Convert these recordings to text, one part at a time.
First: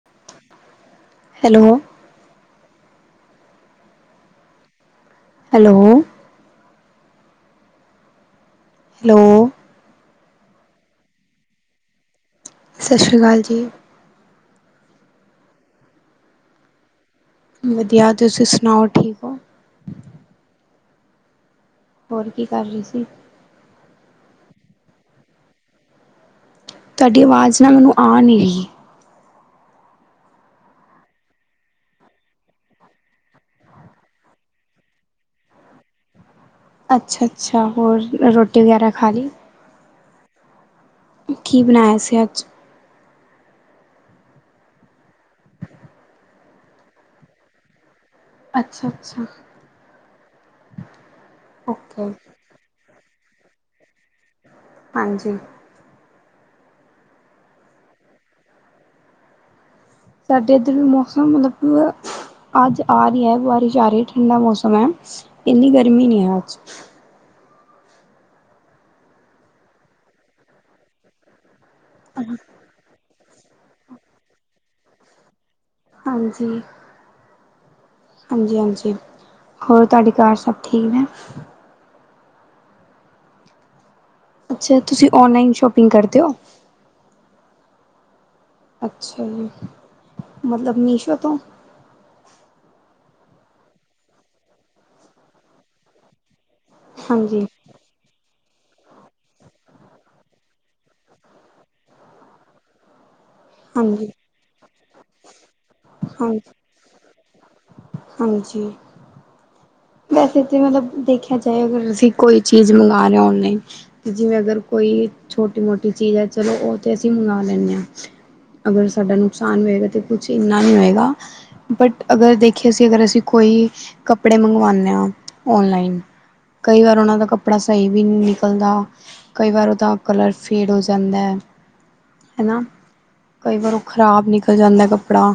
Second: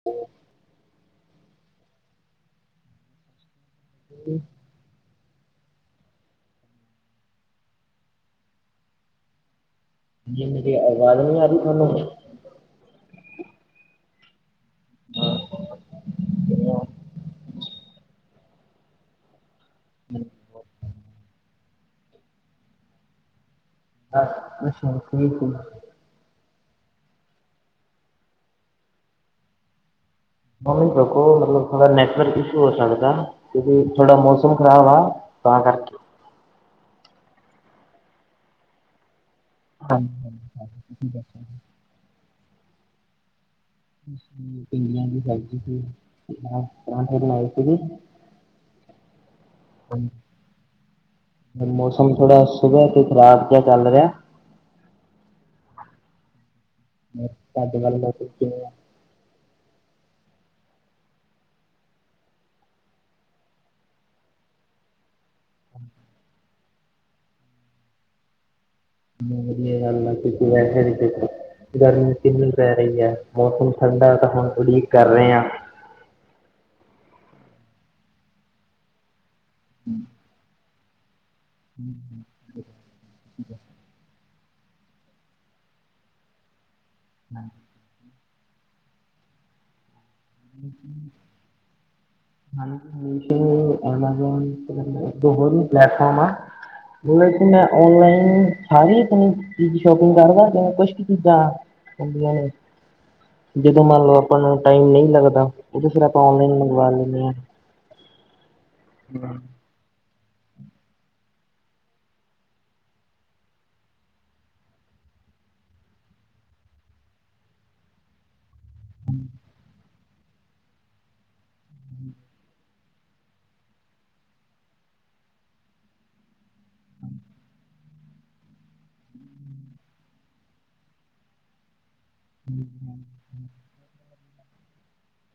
[inaudible] Hello ਹਮ hello hello ਅਵਾਜ ਨੀ ਆ ਰੀ ਥਾਨੂੰ। ਸ਼ਾਸਰੀ ਕਾਲ ਜੀ। ਵਧੀਆ ਤੁਸੀਂ ਸੁਣਾਓ ਠੀਕ ਓ? [inaudible] ਹੋਰ ਕੀ ਕਰ ਰਏ ਸੀ। ਕੁੱਛ ਨਹੀਂ ਫ੍ਰੀ ਸੀ ਤਾਡੀ ਆਵਾਜ਼ ਨਾ ਮੈਨੂੰ ਆ ਨੀ ਰਈ। ਮੰਮੀ ਵੇਖੋ ਮਤਲਬ ਥੋੜਾ ਨੈਟਵਰਕ ਇਸ਼ੂ ਹੋ ਸਕਦਾ। ਕਿਉਂਕਿ ਥੋੜਾ ਮੌਸਮ ਖਰਾਬ ਆ। ਤਾਂ ਕਰਕੇ ਅੱਛਾ -ਅੱਛਾ ਹੋਰ ਰੋਟੀ ਵਗੈਰਾ ਖਾ ਲੀ। ਹਾਂਜੀ ਹਾਂਜੀ ਕੀ ਬਣਾਇਆ ਸੀ ਅੱਜ? ਪਿੰਡੀਆ ਦੀ ਸਬਜ਼ੀ ਸੀ ਨਾਲ ਪਰਾਂਠੇ ਬਣਾਏ ਸੀਗੇ। ਅੱਛਾ ਅੱਛਾ ਹੁਣ ਓਕੇ ਮੌਸਮ ਥੋੜਾ- ਸੁਬਾ ਸੇ ਖਰਾਬ ਜਿਆ ਚੱਲ ਰਿਆ। ਹਾਂਜੀ ਤਾਡੇ ਵਲ ਮੌਸਮ ਕਿਵੇਂ ਆ। ਸਾਡੇ ਏਧਰ ਵੀ ਮੌਸਮ ਮਤਬ- ਅੱਜ ਆ ਰੀ ਐ ਬਾਰਿਸ਼ ਆ ਰੀ ਠੰਡਾ ਮੌਸਮ ਐ। ਏਨੀ ਗਰਮੀ ਨੀ ਐ ਅੱਜ। ਕਿੰਨੀ ਵਧੀਆ ਗੱਲ ਐ। ਕਿਉਕਿ ਵੈਸੇ ਵੀ ਗਰਮੀ ਕਿੰਨੀ- ਪੈ ਰਹੀ ਐ। ਮੌਸਮ ਠੰਡਾ ਤਾਂ ਹੁਣ ਉਡੀਕ ਕਰ ਰਏ ਹਾਂ। ਹਾਂਜੀ ਹਾਂਜੀ ਹਾਂਜੀ ਹੋਰ ਤਾਡੇ ਘਾਰ ਸਭ ਠੀਕ ਐ। [inaudible] ਅੱਛਾ ਤੁਸੀਂ ਔਨਲਾਈਨ ਸ਼ੋਪਿੰਗ ਕਰਦੇ ਓ? ਹਾਂਜੀ ਅੱਛਾ ਜੀ ਮਤਲਬ ਮੀਸ਼ੋ [inaudible] [inaudible] ਹਾਂਜੀ ਹੁਣ ਤੇ ਐਮਜ਼ੋਨ ਇੱਕ ਦੋ ਹੋਰ ਵੀ ਪਲੇੈਟਫੋਰਮ ਆ। ਬੋਲੋ ਹਾਂਜੀ, ਕੀ ਮੈਂ ਓਨਲਾਈਨ ਸਾਰੀ ਆਪਣੀ ਚੀਜ਼ ਸ਼ੋਪਿੰਗ ਕਰਦਾ ਜਿਵੇਂ ਕੁਛ ਕੁ ਚੀਜ਼ਾਂ- ਹੁੰਦੀਆਂ ਨੇ। ਜਦੋਂ ਮੰਨ ਹਾਂਜੀ, ਲਓ ਆਪਾਂ ਨੂੰ ਟਾਈਮ ਨਹੀਂ ਲੱਗਦਾ। ਓਦੋਂ ਫਿਰ ਆਪਾਂ ਹਾਂਜੀ, ਔਨਲਾਈਨ ਮੰਗਵਾ ਲੈਂਨੇ ਹਾਂਜੀ। ਆਂ। ਵੈਸੇ ਤਾਂ ਮਤਲਬ ਦੇਖਿਆ ਜਾਏ ਅਗਰ ਤੁਸੀਂ ਕੋਈ ਚੀਜ਼ ਮੰਗਾ ਰੇ ਓ ਔਨਲਾਈਨ- ਕਿ ਜਿਵੇਂ ਅਗਰ ਕੋਈ ਛੋਟੀ- ਮੋਟੀ ਚੀਜ਼ ਹੈ ਚਲੋ ਉਹ ਤਾਂ ਅਸੀਂ ਮੰਗਵਾ ਲੈਂਦੇ ਹਾਂ। ਅਗਰ ਸਾਡਾ ਨੁਕਸਾਨ ਹੋਏਗਾ। ਤਾਂ ਕੁਛ ਇੰਨਾ ਨਹੀਂ ਹੋਏਗਾ। ਬਟ ਅਗਰ ਦੇਖਿਆਸੀ ਅਗਰ ਅਸੀਂ ਕੋਈ ਕੱਪੜੇ ਮੰਗ ਉਂ ਹ ਔਨਲਾਈਨ। ਕਈ ਵਾਰ ਉਹਨਾਂ ਦਾ ਕੱਪੜਾ ਸਹੀ ਵੀ ਨਹੀਂ ਨਿਕਲਦਾ। ਕਈ ਵਾਰ ਉਹਦਾ ਕਲਰ ਫੇਡ ਹੋ ਜਾਂਦਾ ਹੈ। ਹੈਨਾ। ਕਈ ਵਾਰ ਉਹ ਖ਼ਰਾਬ ਨਿਕਲ ਜਾਂਦਾ ਕੱਪੜਾ।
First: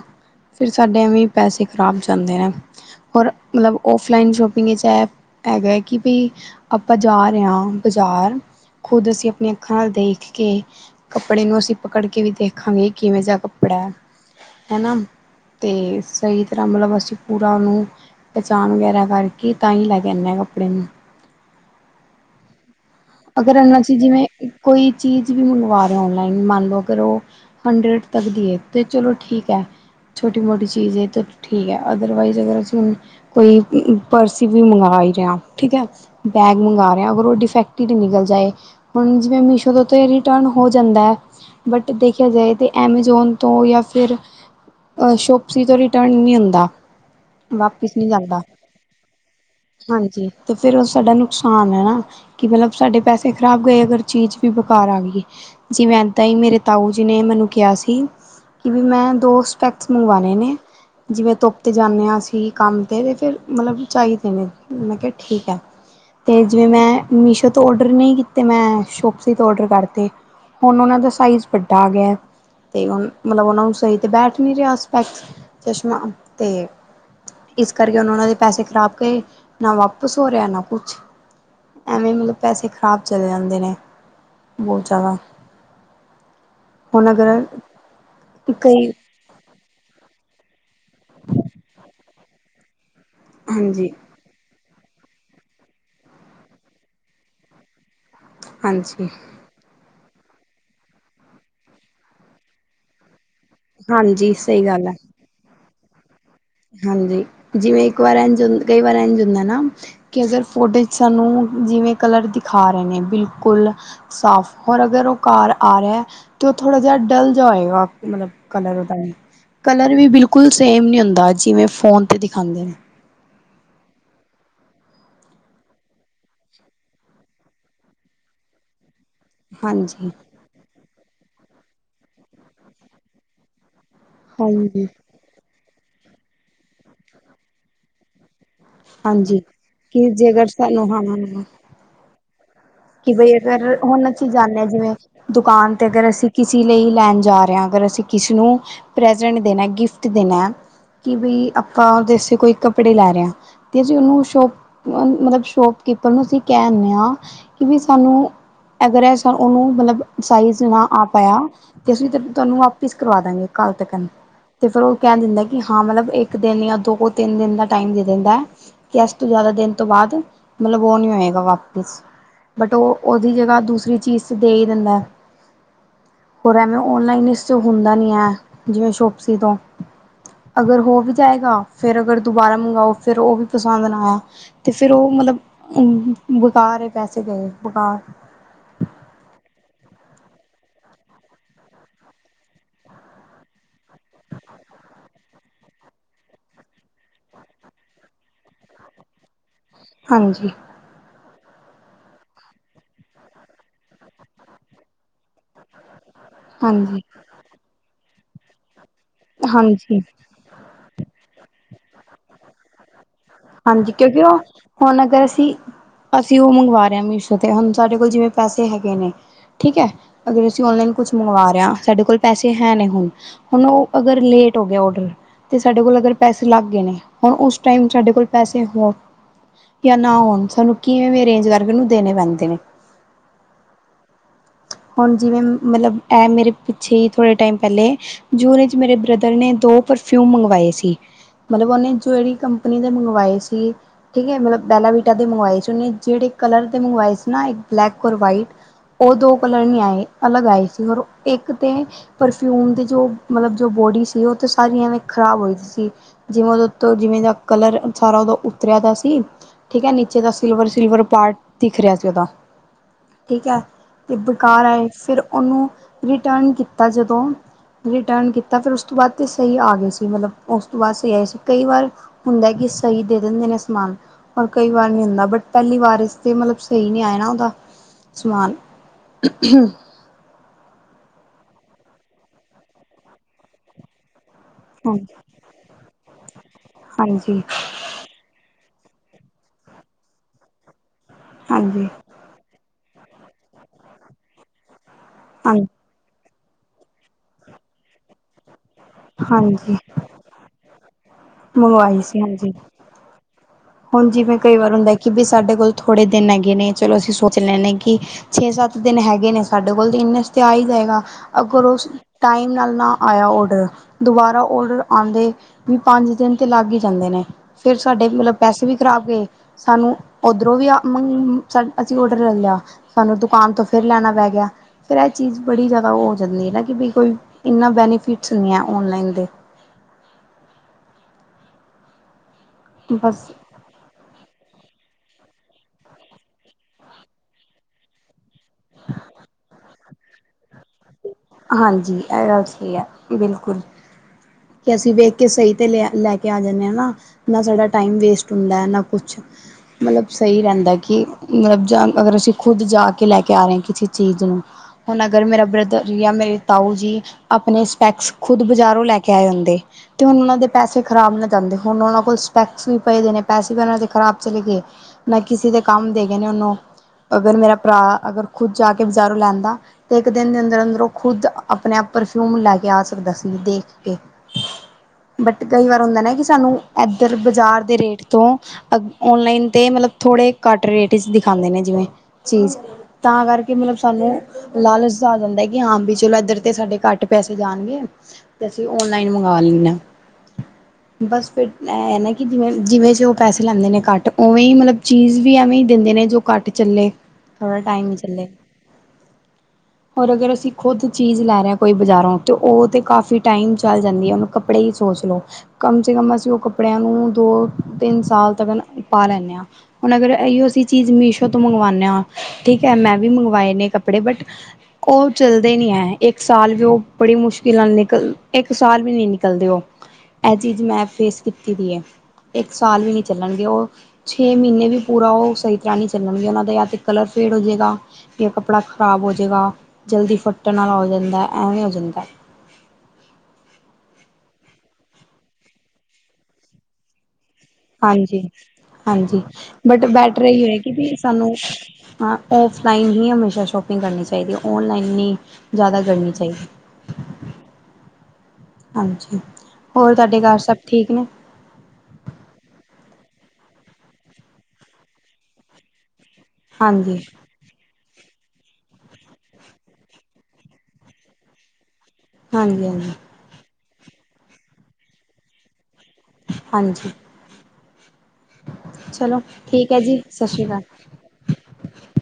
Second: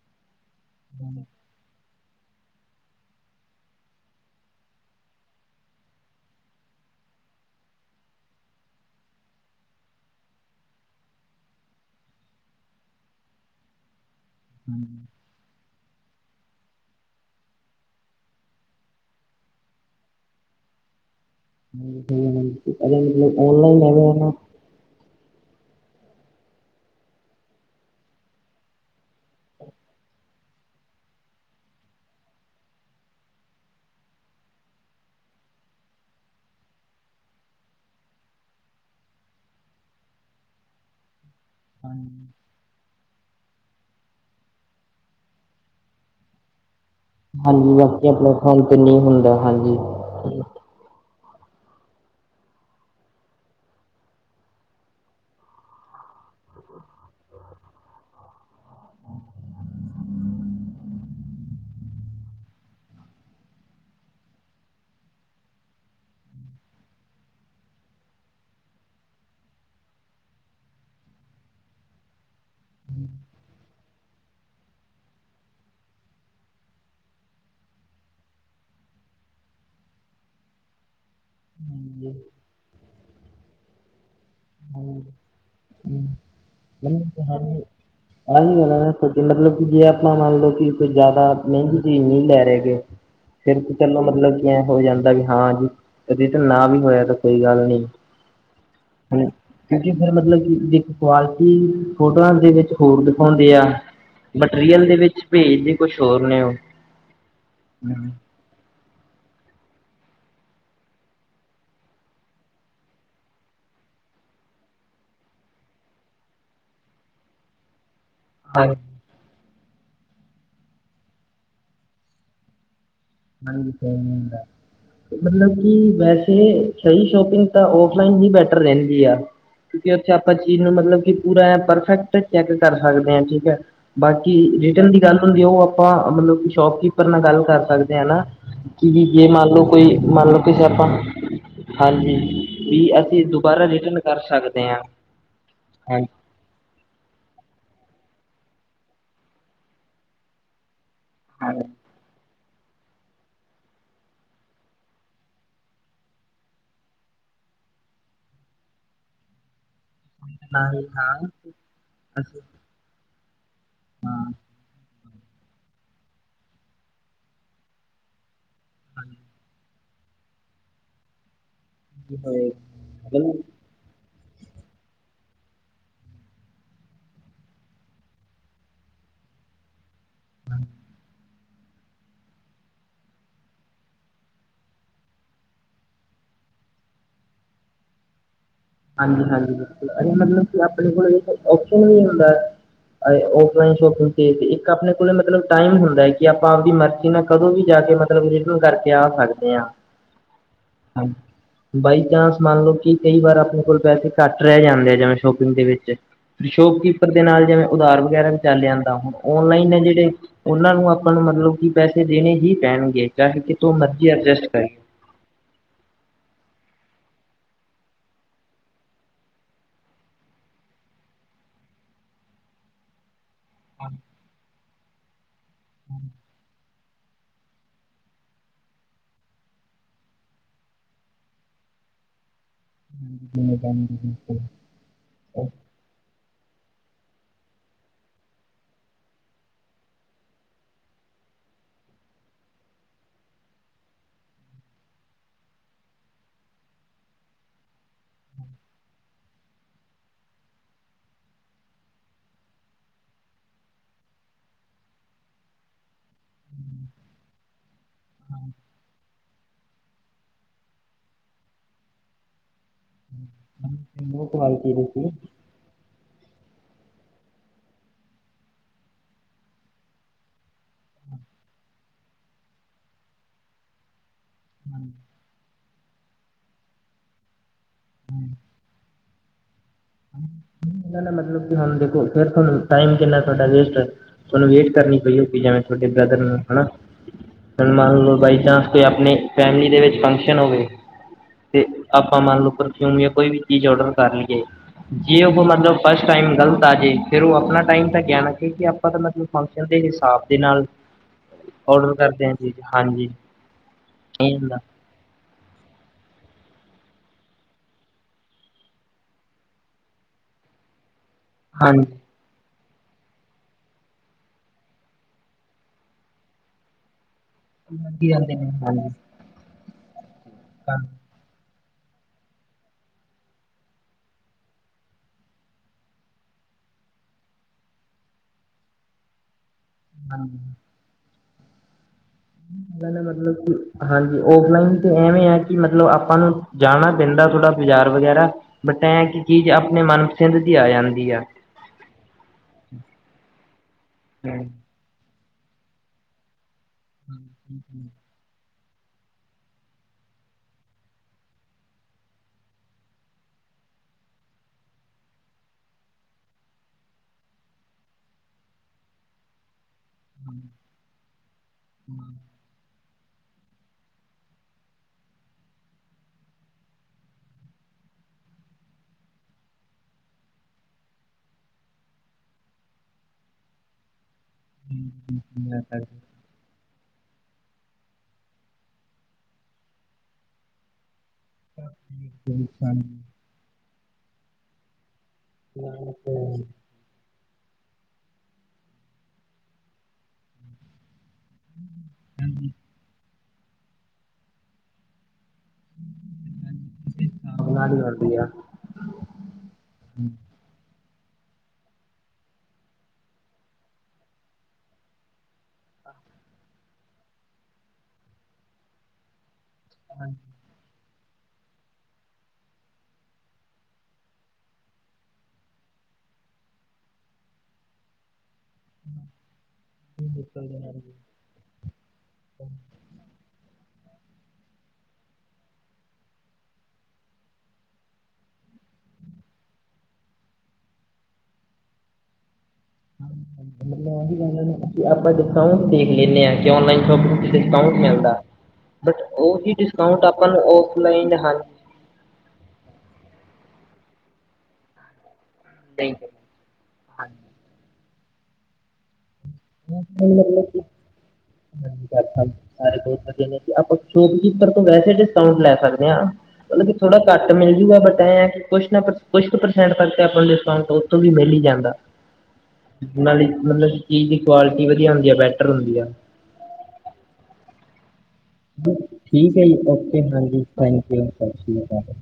ਫਿਰ ਸਾਡੇ ਐਵੇਂ ਪੈਸੇ ਖ਼ਰਾਬ ਜਾਂਦੇ ਨੇ ਹੋਰ ਮਤਲਬ ਔਫਲਾਈਨ ਸ਼ੋਪਿੰਗ ਵਿੱਚ ਐਪ ਹੈਗਾ ਹੈ। ਕਿ ਬਈ ਆਪਾਂ ਜਾ ਰਹੇ ਹਾਂ ਬਜ਼ਾਰ ਖੁਦ ਅਸੀਂ ਆਪਣੀਆਂ ਅੱਖਾਂ ਨਾਲ ਦੇਖ ਕੇ ਕੱਪੜੇ ਨੂੰ ਅਸੀਂ ਪਕੜ ਕੇ ਵੀ ਦੇਖਾਂਗੇ ਕਿਵੇਂ ਜਿਹਾ ਕੱਪੜਾ ਹੈ। ਹਨਾ। ਤੇ ਸਹੀ ਤਰ੍ਹਾਂ ਮਤਲਬ ਅਸੀਂ ਪੂਰਾ ਉਹਨੂੰ ਸ਼ਾਨ ਵਗੈਰਾ ਕਰਕੇ ਤਾਂ ਹੀ ਲੈ ਕੇ ਆਉਂਦੇ ਹਾਂ ਕੱਪੜੇ ਨੂੰ। ਹਮ- ਹਮ -ਹਮ ਅਗਰ ਹੁਣ ਅਸੀਂ ਜਿਵੇਂ, ਕੋਈ, ਚੀਜ਼ ਵੀ ਮੰਗਵਾ ਰਹੇ ਔਨਲਾਈਨ, ਮੰਨ ਲਓ। ਅਗਰ ਉਹ ਹੰਡਰਡ ਤੱਕ ਦੇਏ ਅਤੇ ਚਲੋ ਠੀਕ ਹੈ। ਛੋਟੀ- ਮੋਟੀ ਚੀਜ਼ ਇਹ ਤਾਂ ਠੀਕ ਹੈ। ਅਦਰਵਾਈਜ਼ ਅਗਰ ਅਸੀਂ ਕੋਈ ਪਰਸ ਵੀ ਮੰਗਵਾ ਹੀ ਰਿਹਾ ਠੀਕ ਹੈ। ਬੈਗ ਮੰਗਵਾ ਰਿਹਾ, ਅਗਰ ਉਹ ਡਿਫੈਕਟ ਢਿੱਟ ਨਿਕਲ ਜਾਏ ਹੁਣ ਜਿਵੇਂ ਮੀਸ਼ੋ ਤੋਂ ਤਾਂ ਇਹ ਰਿਟਰਨ ਹੋ ਜਾਂਦਾ ਹੈ। ਬਟ ਦੇਖਿਆ ਜਾਏ ਤਾਂ ਐਮਾਜ਼ੋਨ ਤੋਂ ਜਾਂ ਫਿਰ ਸ਼ੋਪਸੀ ਤੋਂ ਰਿਟਰਨ ਨਹੀਂ ਹੁੰਦਾ। ਹਾਂਜੀ ਵਾਪਿਸ ਨਹੀਂ ਬਾਕੀਆਂ ਜਾਂਦਾ ਪਲੇੈਟਫੋਮ ਤੇ ਨਹੀਂ ਹੁੰਦਾ। ਹਾਂਜੀ। ਫਿਰ ਉਹ ਸਾਡਾ ਨੁਕਸਾਨ ਹੈ ਨਾ। ਕਿ ਮਤਲਬ ਸਾਡੇ ਪੈਸੇ ਖ਼ਰਾਬ ਗਏ ਅਗਰ ਚੀਜ਼ ਵੀ ਬਕਾਰਾਰ ਆ ਗਈ। ਜਿਵੇੈਂ ਇੱਦਾਂ ਹੀ ਮੇਰੇ ਤਾਊ ਜੀ ਨੇ ਮੈਨੂੰ ਕਿਹਾ ਸੀ। ਕਿਉਕ ਮੈਂ ਦੋ ਸਪੈਕਸ ਮੰਗਵਾਣੇ ਨੇ। ਜਿਵੇਂ ਧੁੱਪ 'ਤੇ ਜਾਂਦੇ ਹਾਂ ਅਸੀਂ ਕੰਮ 'ਤੇ ਅਤੇ ਫਿਰ ਮਤਲਬ ਚਾਹੀਦੇ ਨੇ। ਮੈ ਕਿਹਾ ਠੀਕ ਹੈ। ਤੇ ਜਿਵੇਂ ਮੈਂ ਮੀਸ਼ੋ ਤੋਂ ਆਡਰ ਨਹੀਂ ਕੀਤੇ ਮੈਂ ਸ਼ੋਪਸੀ ਤੋਂ ਆਡਰ ਕਰਤੇ ਹੁਣ ਉਹਨਾਂ ਦਾ ਸਾਈਜ਼ ਵੱਡਾ ਆ ਗਿਆ। ਤੇ ਮਤਲਬ ਉਹਨਾਂ ਨੂੰ ਸਹੀ ਤੇ ਬੈਠ ਨਹੀਂ ਰਿਹਾਪੈਸਪੈਕਸ। ਚਸ਼ਮਾ ਤੇ ਇਸ ਕਰਕੇ ਉਹਣ ਉਹਨਾਂ ਦੇ ਪੈਸੇ ਖ਼ਰਾਬ ਗਏ ਨਾ ਵਾਪਿਸ ਹੋ ਰਿਹਾ ਨਾ ਕੁਛ। ਐਵੇਂ ਮਤਲਬ ਪੈਸੇ ਖ਼ਰਾਬ ਚਲੇ ਜਾਂਦੇ ਨੇ। ਬਹੁਤ ਹਾਂਜੀ, ਜ਼ਿਆਦਾ ਹਮ, ਮੈਨੂੰ ਹੁਣ ਅਗਰ ਆਹੀ ਕਈ ਗੱਲ ਮਤਲਬ ਕਿ ਜੇ ਆਪਾਂ ਮੰਨ ਲਓ ਕਿ ਕੋਈ ਜ਼ਿਆਦਾ ਮਹਿੰਗੀ ਚੀਜ਼ ਨਹੀਂ ਲੈ ਰਹੇ ਗ। ਫਿਰ ਹਾਂਜੀ ਚਲੋ ਮਤਲਬ ਕਿ ਐਂ ਹੋ ਜਾਂਦਾ ਵੀ ਹਾਂ ਜੀ ਰਿਟਰਨ ਨਾ ਵੀ ਹੋਇਆ ਤਾਂ ਕੋਈ ਗੱਲ ਨਹੀਂ। ਹਾਂਜੀ। ਹੁਣ ਕਿਉਂਕਿ ਫਿਰ ਮਤਲਬ ਕਿ ਦੇਖੋ ਕੁਆਲਿਟੀ, ਫੋਟੋਆਂ ਦੇ ਵਿੱਚ ਹੋਰ ਹੁੰਦੇ ਆ। ਹਾਂਜੀ ਸਹੀ ਮਟੀਰੀਅਲ ਗੱਲ ਹੈ ਦੇ ਵਿੱਚ ਭੇਜਦੇ ਕੁਛ ਹੋਰ ਨੇ ਉਹ। ਹਾਂਜੀ, ਜਿਵੇਂ ਇੱਕ ਹਮ ਵਾਰ ਇ ਕਈ ਵਾਰ ਇਂਝ ਹੁੰਦਾ ਨਾ। ਕਿ ਅਗਰ ਫੋਟੋ 'ਚ ਸਾਨੂੰ ਜਿਵੇਂ ਕਲਰ ਦਿਖਾ ਰਹੇ ਨੇ ਬਿਲਕੁਲ ਸਾਫ ਹੋਰ ਅਗਰ ਉਹ ਘਰ ਆ ਰਿਹਾ ਹੈ ਤੇ ਉਹ ਥੋੜਾ ਜਿਹਾ ਡਲ ਹੋਵੇਗਾ। ਮਤਲਬ ਹਾਂਜੀ ਕਲਰ, ਕਲਰ ਵੀ ਬਿਲਕੁਲ ਸੇਮ ਨੀ ਹੁੰਦਾ ਜਿਵੇਂ ਫੋਨ ਤੇ ਦਿਖਾਉਂਦੇ ਨੇ। ਪਤਾ ਨਹੀ ਕੋਣ ਹੁੰਦਾ। ਮਤਲਬ ਕਿ ਵੈਸੇ ਸਹੀ ਸ਼ੋਪਿੰਗ ਤਾਂ ਔਫਲਾਈਨ ਹੀ ਬੈਟਰ ਰਹਿੰਦੀ ਆ। ਕਿਉਂਕਿ ਹਾਂਜੀ ਉੱਥੇ ਆਪਾਂ ਚੀਜ਼ ਨੂੰ ਮਤਲਬ ਕਿ ਪੂਰਾ ਪਰਫੈਕਟ ਚੈੱਕ ਕਰ ਸਕਦੇ ਹਾਂ ਠੀਕ ਹੈ। ਬਾਕੀ ਹਾਂਜੀ ਰਿਟਰਨ ਦੀ ਗੱਲ ਹੁੰਦੀ ਉਹ ਆਪਾਂ ਮਤਲਬ ਸ਼ੋਪਕੀਪਰ ਨਾਲ ਗੱਲ ਕਰ ਸਕਦੇ ਹਾਂ ਨਾ। ਕਿ ਜ ਜੇ ਹਾਂਜੀ ਮੰਨ ਲਓ, ਕੋਈ ਕਿ ਮੰਨ ਲਓ ਜੇਕਰ ਕਿਸ ਆਪਾਂ, ਸਾਨੂੰ ਹਾਂ ਹਾਂਜੀ। ਵੀ ਕਿ ਅਸੀਂ ਬਈ ਦੁਬਾਰਾ ਅਗਰ ਰਿਟਰਨ ਹੁਣ ਕਰ ਅਸੀਂ ਜਾਂਦੇ ਹਾਂ ਸਕਦੇ ਜਿਵੇਂ ਦੁਕਾਨ ਤੇ ਹਾਂਜੀ ਅਗਰ ਅਸੀਂ ਕਿਸੇ ਲਈ ਲੈਣ ਜਾ ਰਹੇ ਹਾਂ ਅਗਰ ਅਸੀਂ ਕਿਸ ਨੂੰ ਪ੍ਰੈਜੈਂਟ ਦੇਣਾ ਗਿਫਟ ਦੇਣਾ ਕਿ ਬਈ ਹਾਂ ਆਪਾਂ ਦੇਸੇ ਕੋਈ ਕੱਪੜੇ ਲੈ ਰਹੇ ਹਾਂ ਤੇ ਅਸੀਂ ਉਹਨੂੰ ਸ਼ੋਪ ਮਤਲਬ ਸ਼ੋਪਕੀਪਰ ਨੂੰ ਅਸੀਂ ਕਹਿ ਦਦੇ ਹਾਂ ਕਿ ਵੀ ਸਾਨੂੰ ਅਗਰ ਸੂੰ ਉਹਨੂੰ ਮਤਲਬ ਸਾਈਜ਼ ਹੀ ਨਾ ਆ ਹਾਂ ਪਾਇਆ ਤੇ ਅਸੀਂ ਤੁਹਾਨੂੰ ਵਾਪਿਸ ਕਰਵਾ ਦਾਂਗੇ ਕੱਲ ਤੱਕ ਤੇ ਫਿਰ ਉਹ ਕਹਿ ਦਿੰਦਾ ਹੈ ਕਿ ਹਾਂ ਮਤਲਬ ਇੱਕ ਦਿਨ ਜਾਂ ਦੋ- ਤਿੰਨ ਦਿਨ ਦਾ ਟਾਈਮ ਦੇ ਦਿੰਦਾ ਹੈ। ਕਿ ਇਸ ਤੋਂ ਜ਼ਿਆਦਾ ਦਿਨ ਤੋਂ ਬਾਅਦ ਮਤਲਬ ਉਹ ਨੀ ਹੋਏ ਗਾ ਵਾਪਿਸ। ਬਟ ਉਹ ਉਹਦੀ ਹੋਏ ਜਗ੍ਹਾ ਦੂਸਰੀ ਚੀਜ਼ ਦੇ ਹੀ ਦਿੰਦਾ ਹੈ। ਹੋਰ ਐਵੇਂ ਓਨਲਾਈਨ ਇਸ ਚ ਹੁੰਦਾ ਨੀ ਹੈ ਜਿਵੇਂ ਸ਼ੋਪਸੀ ਤੋਂ ਅਗਰ ਹੋ ਵੀ ਜਾਏਗਾ ਫਿਰ ਅਗਰ ਦੁਬਾਰਾ ਮੰਗਾਓ ਫਿਰ ਉਹ ਵੀ ਪਸੰਦ ਨਾ ਆਇਆ ਤੇ ਫਿਰ ਉਹ ਮਤਲਬ ਬੇਕਾਰ ਪੈਸੇ ਗਏ ਬੇਕਾਰ ਹਾਂਜੀ ਹਾਂਜੀ ਬਿਲਕੁਲ ਇਹ ਮਤਲਬ ਆਪਣੇ ਕੋਲ ਓਪਸ਼ਨ ਵੀ ਹੁੰਦਾ ਆਫਲਾਇੰਨ ਸ਼ੋਪਿੰਗ ਤੇ ਇੱਕ ਆਪਣੇ ਕੋਲ ਮਤਲਬ ਟਾਈਮ ਹੁੰਦਾ ਹੈ ਕਿ ਆਪਾਂ ਆਪਦੀ ਮਰਜ਼ੀ ਨਾਲ ਕਦੋਂ ਵੀ ਜਾ ਕੇ [unintelligible] ਮਤਲਬ ਵਿਟੂ ਕਰਕੇ ਆ ਸਕਦੇ ਹਾਂ ਹਾਂ ਜੀ ਹਾਂਜੀ ਬਾਈ ਚਾਂਸ ਮੰਨ ਲਓ ਕਿ ਕਈ ਵਾਰ ਆਪਣੇ ਕੋਲ ਪੈਸੇ ਘੱਟ ਰਹਿ ਜਾਂਦੇ ਆ ਜਿਵੇਂ ਸ਼ੋਪਿੰਗ ਦੇ ਵਿੱਚ ਹਾਂਜੀ ਸ਼ੋਪਕੀਪਰ ਦੇ ਨਾਲ ਜਿਵੇਂ ਉਧਾਰ ਵਗ਼ੈਰਾ ਚਲ ਜਾਂਦਾ ਹੁਣ ਆਨਲਾਈਨ ਹੈ ਹਾਂਜੀ ਜਿਹੜੇ ਉਹਨਾਂ ਨੂੰ ਆਪਾਂ ਨੂੰ ਮਤਲਬ ਕਿ ਪੈਸੇ ਦੇਣੇ ਹੀ ਪੈਣਗੇ ਚਾਹੇ ਕਿਤੋਂ ਹਾਂਜੀ ਮਰਜ਼ੀ ਕਿਉਂਕਿ ਉਹ ਐਡਜਸਟ ਹੁਣ ਅਗਰ ਅਸੀਂ ਅਸੀਂ ਉਹ ਮੰਗਵਾ ਰਹੇ ਹਾਂ ਮੀਸ਼ੋ ਤੇ ਹੁਣ ਸਾਡੇ ਕੋਲ ਜਿਵੇਂ ਪੈਸੇ ਹੈਗੇ ਨੇ ਠੀਕ ਹੈ ਅਗਰ ਅਸੀਂ ਆਨਲਾਈਨ ਕੁਝ ਮੰਗਵਾ ਰਹੇ ਹਾਂ ਸਾਡੇ ਕੋਲ ਪੈਸੇ ਹੈ ਨੇ ਹੁਣ ਹੁਣ ਉਹ ਅਗਰ ਲੇਟ ਹੋ ਗਿਆ ਆਰਡਰ ਤੇ ਸਾਡੇ ਕੋਲ ਅਗਰ ਪੈਸੇ ਲੱਗ ਗਏ ਨੇ ਹੁਣ ਉਸ ਟਾਈਮ ਸਾਡੇ ਕੋਲ ਪੈਸੇ ਹੋਣ ਜਾਂ ਨਾ ਹੋਣ ਸਾਨੂੰ ਕਿਵੇਂ ਅਰੇਂਝ ਕਰਕੇ ਓਹਨੂੰ ਦੇਣੇ ਪੈਂਦੇ ਨੇ ਹਾਂਜੀ ਹੁਣ ਜਿਵੇਂ ਮਤਲਬ ਇਹ ਮੇਰੇ ਪਿੱਛੇ ਹੀ ਥੋੜ੍ਹੇ ਟਾਇਮ ਪਹਿਲੇ ਜੂਨ ਵਿੱਚ ਮੇਰੇ ਬ੍ਰਦਰ ਨੇ ਦੋ ਪਰਫੁਮ ਮੰਗਵਾਏ ਸੀ ਮਤਲਬ ਉਹਨੇ ਜਹੜੀ ਕੰਪਨੀ ਦੇ ਮੰਗ ਪਏ ਸੀ ਠੀਕ ਹੈ ਮਤਲਬ ਬੇਲਾਵੀਟਾ ਦੇ ਮੰਗਵਾਏ ਸੀ ਉਹਨੇ ਜਿਹੜੇ ਕਲਰ ਦੇ ਮੰਗਵਾਏ ਸੀ ਨਾ ਇੱਕ ਬਲੈਕ ਅਤੇ ਵ੍ਹਾਈਟ ਉਹ ਦੋ ਕਲਰ ਨਹੀਂ ਆਏ ਅਲੱਗ ਆਏ ਸੀ ਇੱਕ ਤੇ ਪਰਫ਼ਯੂਮ ਦੀ ਜੋ ਮਤਲਬ ਜੋ ਬਾਡੀ ਸੀ ਉਹ ਤਾਂ ਸਾਰੀ ਇਵੇਂ ਖ਼ਰਾਬ ਹੋਈ ਸੀ ਜਿਵੇਂ ਉਹਦੇ ਉੱਤੋਂ ਜਿਵੇਂ ਦਾ ਕਲਰ ਸਾਰਾ ਉਹਦਾ ਉਤਰਿਆ ਸੀ ਸੀ ਠੀਕ ਹੈ ਨੀਚੇ ਦਾ ਸਿਲਵਰ ਸਿਲਵਰ ਪਾਰਟ ਦਿੱਖ ਰਿਹਾ ਸੀ ਉਹਦਾ ਠੀਕ ਹੈ ਤੇ ਬੇਕਾਰ ਆਏ ਫਿਰ ਉਹਨੂੰ ਰਿਟਰਣ ਕੀਤਾ ਜਦੋਂ ਰਿਟਰਣ ਕੀਤਾ ਫਿਰ ਉਸ ਤੋਂ ਬਾਅਦ ਤਾਂ ਸਹੀ ਆ ਗਏ ਸੀ ਮਤਲਬ ਉਸ ਤੋਂ ਬਾਅਦ ਸਹੀ ਆਏ ਸੀ ਕਈ ਵਾਰ ਹੁੰਦਾ ਹੈ ਕੀ ਸਹੀ ਦੇ ਦਿੰਦੇ ਨੇ ਸਮਾਨ ਪਰ ਕਈ ਵਾਰ ਨਹੀਂ ਹੁੰਦਾ ਬਟ ਪਹਿਲੀ ਵਾਰ ਇਸ ਤੇ ਮਤਲਬ ਸਹੀ ਨਹੀਂ ਆਇਆ ਨਾ ਉਸਦਾ ਸਮਾਨ ਹੁ ਮਤਲਬ ਕਿ ਹੁਣ ਦੇਖੋ ਤੁਹਾਨੂੰ ਟਾਈਮ ਕਿੰਨਾ ਤੁਹਾਡਾ ਵੇਸਟ ਹੈ ਤੁਹਾਨੂੰ ਵੇਟ ਕਰਨੀ ਹਾਂਜੀ ਪਈ ਹੋਗੀ ਜਿਵੇਂ ਤੁਹਾਡੇ ਭਰਾ ਨੂੰ ਹਨਾ ਹਾਂਜੀ ਮੰਨ ਲਓ ਬਾਈ ਚਾਂਸ ਕੋਈ ਆਪਣੇ ਫੈਮਿਲੀ ਦੇ ਵਿੱਚ ਫੰਕਸ਼ਨ ਹੋਵੇ ਤੇ ਹਾਂਜੀ ਆਪਾਂ ਮੰਨ ਲਓ ਪਰਫਿਊਮ ਜਾਂ ਕੋਈ ਵੀ ਚੀਜ਼ ਆਰਡਰ ਕਰ ਲਾਈਏ ਜੇ ਉਹ ਹਾਂ ਮਤਲਬ ਫਰਸਟ ਟਾਈਮ ਗਲਤ ਆ ਜਾਵੇਂ ਫਿਰ ਉਹ ਆਪਣਾ ਟਾਈਮ ਤਾਂ ਗਿਆ ਨਾ ਕੀ ਆਪਾਂ ਤਾਂ ਮਤਲਬ ਫੰਕਸ਼ਨ ਦੇ ਹਿਸਾਬ ਦੇ ਨਾਲ ਔਡਰ ਮੰਗਵਾਏ ਸੀ ਕਰਦੇ ਹਾਂ ਹਾਂਜੀ ਚੀਜ਼ ਹਾਂਜੀ ਹੁਣ ਜਿਵੇਂ ਕਈ ਵਾਰ ਹੁੰਦਾ ਕਿ ਵੀ ਸਾਡੇ ਕੋਲ ਥੋੜੇ ਦਿਨ ਹੈਗੇ ਨੇ ਚਲ ਅਸੀਂ ਸੋਚ ਲੈਣੇ ਹਾਂ ਕਿ ਛੇ ਸੱਤ ਦਿਨ ਹੈਗੇ ਨੇ ਸਾਡੇ ਕੋਲ ਤਾਂ ਇਹਨੇ ਚ ਤਾਂ ਆ ਹੀ ਜਾਏਗਾ ਅਗਰ ਉਹ ਹਾਂਜੀ ਟਾਈਮ ਨਾਲ ਨਾ ਆਇਆ ਆਰਡਰ ਦੁਬਾਰਾ ਆਰਡਰ ਆਉਂਦੇ ਵੀ ਪੰਜ ਦਿਨ ਤੇ ਲੱਗ ਹੀ ਜਾਂਦੇ ਨੇ ਫਿਰ ਸਾਡੇ ਵਧੀਆ ਨੇ। ਮਤਲਬ ਪੈਸੇ ਵੀ ਹਾਂਜੀ ਖਰਾਬ ਗਏ ਸਾਨੂੰ ਓਧਰੋਂ ਵੀ ਅਸੀਂ ਆਰਡਰ ਲੈ ਲਿਆ ਸਾਨੂੰ ਦੁਕਾਨ ਤੋਂ ਫਿਰ ਲੈਣਾ ਪੈ ਗਿਆ ਫਿਰ ਇਹ ਚੀਜ਼ ਬੜੀ ਜਿਆਦਾ ਉਹ ਹੋ ਜਾਂਦੀ ਹੈ ਨਾ ਕਿ ਕੋਈ ਇਹਨਾ ਬੇਨਿਫਿਟ ਨਹੀਂ ਹੈ ਆਨਲਾਈਨ ਦੇ ਹਾਂਜੀ ਨਾ-ਨਾ ਬਸ ਮਤਲਬ ਕਿ ਹਾਂਜੀ ਔਫਲੈਂਨ ਤੇ ਇਵੇਂ ਆ ਕਿ ਮਤਲਬ ਆਪਾਂ ਨੂੰ ਜਾਣਾ ਪੈਂਦਾ ਥੋੜ੍ਹਾ ਬਜ਼ਾਰ ਵਗੈਰਾ ਬਟ ਇਹ ਹੈ ਕਿ ਚੀਜ਼ ਆਪਣੇ ਮਨ [unintelligible] ਹਾਂਜੀ ਇਹ ਗੱਲ ਸਹੀ ਹੈ ਬਿਲਕੁਲ ਕਿ ਅਸੀਂ ਵੇਖ ਕੇ ਸਹੀ ਤੇ ਲੈ ਲੈ ਕੇ ਆ ਜਾਂਦੇ ਹਾਂ ਨਾ ਨਾ ਸਾਡਾ ਟਾਈਮ ਵੇਸਟ ਹੁੰਦਾ ਨਾ ਕੁਛ ਮਤਲਬ ਸਹੀ ਰਹਿੰਦਾ ਕਿ ਮਤਲਬ ਅਗਰ ਅਸੀਂ ਖੁੱਦ ਜਾ ਕੇ ਲੈ ਕੇ ਆ ਰਹੇ ਹਾਂ ਕਿਸੇ ਚੀਜ਼ ਨੂੰ ਹੁਣ ਅਗਰ ਮੇਰਾ ਬਰ ਜਾਂ ਮੇਰੇ ਤਾਊ ਜੀ ਆਪਣੇ ਸਪੈਕਸ ਖੁਦ ਬਾਜ਼ਾਰੋਂ ਲੈ ਕੇ ਆਏ ਹੁੰਦੇ। ਤੇ ਹੁਣ ਉਹਨਾਂ ਦੇ ਪੈਸੇ ਖਰਾਬ ਨਾ ਜਾਂਦੇ ਹੁਣ ਉਹਨਾਂ ਕੋਲ ਟੈਕਸ ਵੀ ਪਏ ਦੇ ਨੇ ਪੈਸੇ ਵੀ ਉਹਨਾਂ ਦੇ ਖ਼ਰਾਬ ਚਲੇ ਗਏ ਨਾ ਕਿਸੇ ਦੇ ਕੰਮ ਦੇ ਗਏ ਨੇ ਉਹਨੂੰ ਅਗਰ ਮੇਰਾ ਭਰਾ ਅਗਰ ਖੁੱਦ ਜਾ ਕੇ ਬਜ਼ਾਰੋਂ ਲੈਂਦਾ ਤੇ ਇੱਕ ਦਿਨ ਦੇ ਅੰਦਰ ਅੰਦਰੋਂ ਉਹ ਖੁਦ ਆਪਣੇ ਆਪ ਪਰਫਿਊਮ ਲੈ ਕੇ ਆ ਸਕਦਾ ਸੀ ਦੇਖ ਕੇ ਬਟ ਕਈ ਵਾਰ ਹੁੰਦਾ ਨਾ ਕਿ ਸਾਨੂੰ ਇੱਧਰ ਬਾਜ਼ਾਰ ਦੇ ਰੇਟ ਤੋਂ ਅ ਔਨਲਾਈਨ ਮਤਲਬ ਥੋੜ੍ਹੇ ਘੱਟ ਰੇਟ ਦਿਖਾਉਂਦੇ ਨੇ ਜਿਵੇਂ ਚੀਜ਼ ਤਾਂ ਕਰਕੇ ਮਤਲਬ ਸਾਨੂੰ ਲਾਲਚ ਆ ਜਾਂਦਾ ਏ। ਹਾਂ ਵੀ ਚਲੋ ਇੱਧਰ ਤੇ ਸਾਡੇ ਘੱਟ ਪੈਸੇ ਜਾਣਗੇ ਤੇ ਅਸੀਂ ਓਨਲਾਈਨ ਮੰਗਵਾ ਲੈਂਣੇ ਆਂ। ਬਸ ਫਿਰ ਨਾ ਕਿ ਜਿਵੇਂ- ਜਿਵੇਂ ਜੋ ਪੈਸੇ ਲੈਂਦੇ ਨੇ ਘੱਟ ਉਵੇਂ ਹੀ ਮਤਲਬ ਚੀਜ਼ ਵੀ ਐਵੇਂ ਹੀ ਦਿੰਦੇ ਨੇ ਜੋ ਘੱਟ ਚੱਲੇ ਥੋੜਾ ਨਾਲ ਟਾਈਮ ਹੀ ਆਉਂਦੀ ਚੱਲੇ ਆ ਹੋਰ ਅਗਰ ਅਸ ਸੀਂ ਖੁਦ ਚੀਜ਼ ਲੈ ਰਿਹਾ ਕੋਈ ਬਜ਼ਾਰੋਂ ਤੇ ਉਹ ਤੇ ਕਾਫੀ ਟਾਈਮ ਚੱਲ ਜਾਂਦੀ ਹੈ ਉਹਨੂੰ ਕੱਪੜੇ ਹੀ ਸੋਚ ਲਓ। ਕੰਮ ਸੇ ਕੰਮ ਅਸੀਂ ਉਹ ਕੱਪੜਿਆਂ ਨੂੰ ਦੋ ਤਿੰਨ ਸਾਲ ਤੱਕ ਪਾ ਲੈਂਣੇ ਆਂ। ਹੁਣ ਅਗਰ ਇਹੀ ਅਸੀ ਚੀਜ਼ ਮੀਸ਼ੋ ਤੋਂ ਮੰਗਵਾਉਂਦੇ ਹਾਂ ਠੀਕ ਹੈ ਮੈਂ ਵੀ ਮੰਗਵਾਏ ਨੇ ਕੱਪੜੇ ਬਟ ਉਹ ਚੱਲਦੇ ਨਹੀ ਹੈ ਇੱਕ ਸਾਲ ਵੀ ਉਹ ਬੜੀ ਮੁਸ਼ਕਿਲ ਨਾਲ ਨਿਕਲ ਇੱਕ ਸਾਲ ਵੀ ਨੀ ਨਿਕਲਦੇ ਉਹ ਇਹ ਚੀਜ਼ ਮੈਂ ਫੇਸ ਕੀਤੀ ਦੀ ਹੈ। ਇੱਕ ਸਾਲ ਵੀ ਨਹੀਂ ਚੱਲਣਗੇ ਉਹ ਛੇ ਮਹੀਨੇ ਵੀ ਪੂਰਾ ਉਹ ਸਹੀ ਤਰ੍ਹਾਂ ਨਹੀਂ ਚੱਲਣਗੇ ਉਹਨਾਂ ਦਾ ਜਾਂ ਤਾਂ ਕਲਰ ਫੇਡ ਹੋ ਜਾਵੇਗਾ। ਜਾਂ ਕੱਪੜਾ ਖ਼ਰਾਬ ਹੋ ਜਾਏਗਾ ਜਲਦੀ ਫੱਟਣ ਨਾਲ ਹੋ ਜਾਂਦਾ ਐਵੇਂ ਹੋ ਜਾਂਦਾ। [unintelligible] ਮਿਲਦਾ ਹਾਂਜੀ- ਬਟ ਹਾਂਜੀ ਉਹੀ ਬਟ ਡਿਸਕਾਊਂਟ ਬੈਟਰ ਆਪਾਂ ਨੂੰ ਇਹੀ ਹੋਏ ਕਿ ਵੀ ਔਫਲਾਈਨ ਸਾਨੂੰ ਹਾਂਜੀ ਹਾਂ ਔਫਲਾਈਨ ਹੀ ਹਮੇਸ਼ਾ ਸ਼ੋਪਿੰਗ ਕਰਨੀ ਚਾਹੀਦੀ ਔਨਲਾਈਨ ਨਹੀ ਜ਼ਿਆਦਾ ਨਹੀਂ ਕਰਨੀ ਚਾਹੀਦੀ। ਹਾਂਜੀ [inaudible] ਹੋਰ ਤੁਹਾਡੇ ਘਰ ਸਭ ਠੀਕ ਨੇ ਸਾਰੇ ਦੋਸਤ ਵ ਨੇ ਜ ਆਪਾਂ ਸ਼ੋਪਕਪਰ ਤੋਂ ਵੈਸੇ ਡਿਸਕਾਊਂਟ ਲੈ ਸਕਦੇ ਹਾਂ। ਮਤਲਬ ਥੋੜਾ ਹਾਂਜੀ ਘੱਟ ਮਿਲਜੂਗਾ ਬਟ ਇਹ ਆ ਕਿ ਕੁਛ ਨਾ ਕੁਛ ਕੁ ਪਰਸੈਂਟ ਕਰਕੇ ਆਪਾਂ ਨੂੰ ਡਿਸਕਾਊਂਟ ਉੱਥੋਂ ਵੀ ਮਿਲ ਹੀ ਜਾਂਦਾ। ਹਾਂਜੀ ਹਾਂਜੀ ਨਾਲ ਮਤਲਬ ਚੀਜ਼ ਦੀ ਕੁਆਲਿਟੀ ਵਧੀਆ ਹੁੰਦੀ ਆ ਬੈਟਰ ਹੁੰਦੀ ਆ। ਹਾਂਜੀ ਚਲੋ ਠੀਕ ਹੈ ਜੀ ਓਕੇ ਸਤਿ ਹਾਂਜੀ ਸ਼੍ਰੀ ਅਕਾਲ ਥੈਂਕ ਯੂ ਸਤਿ ਸ਼੍ਰੀ ਅਕਾਲ।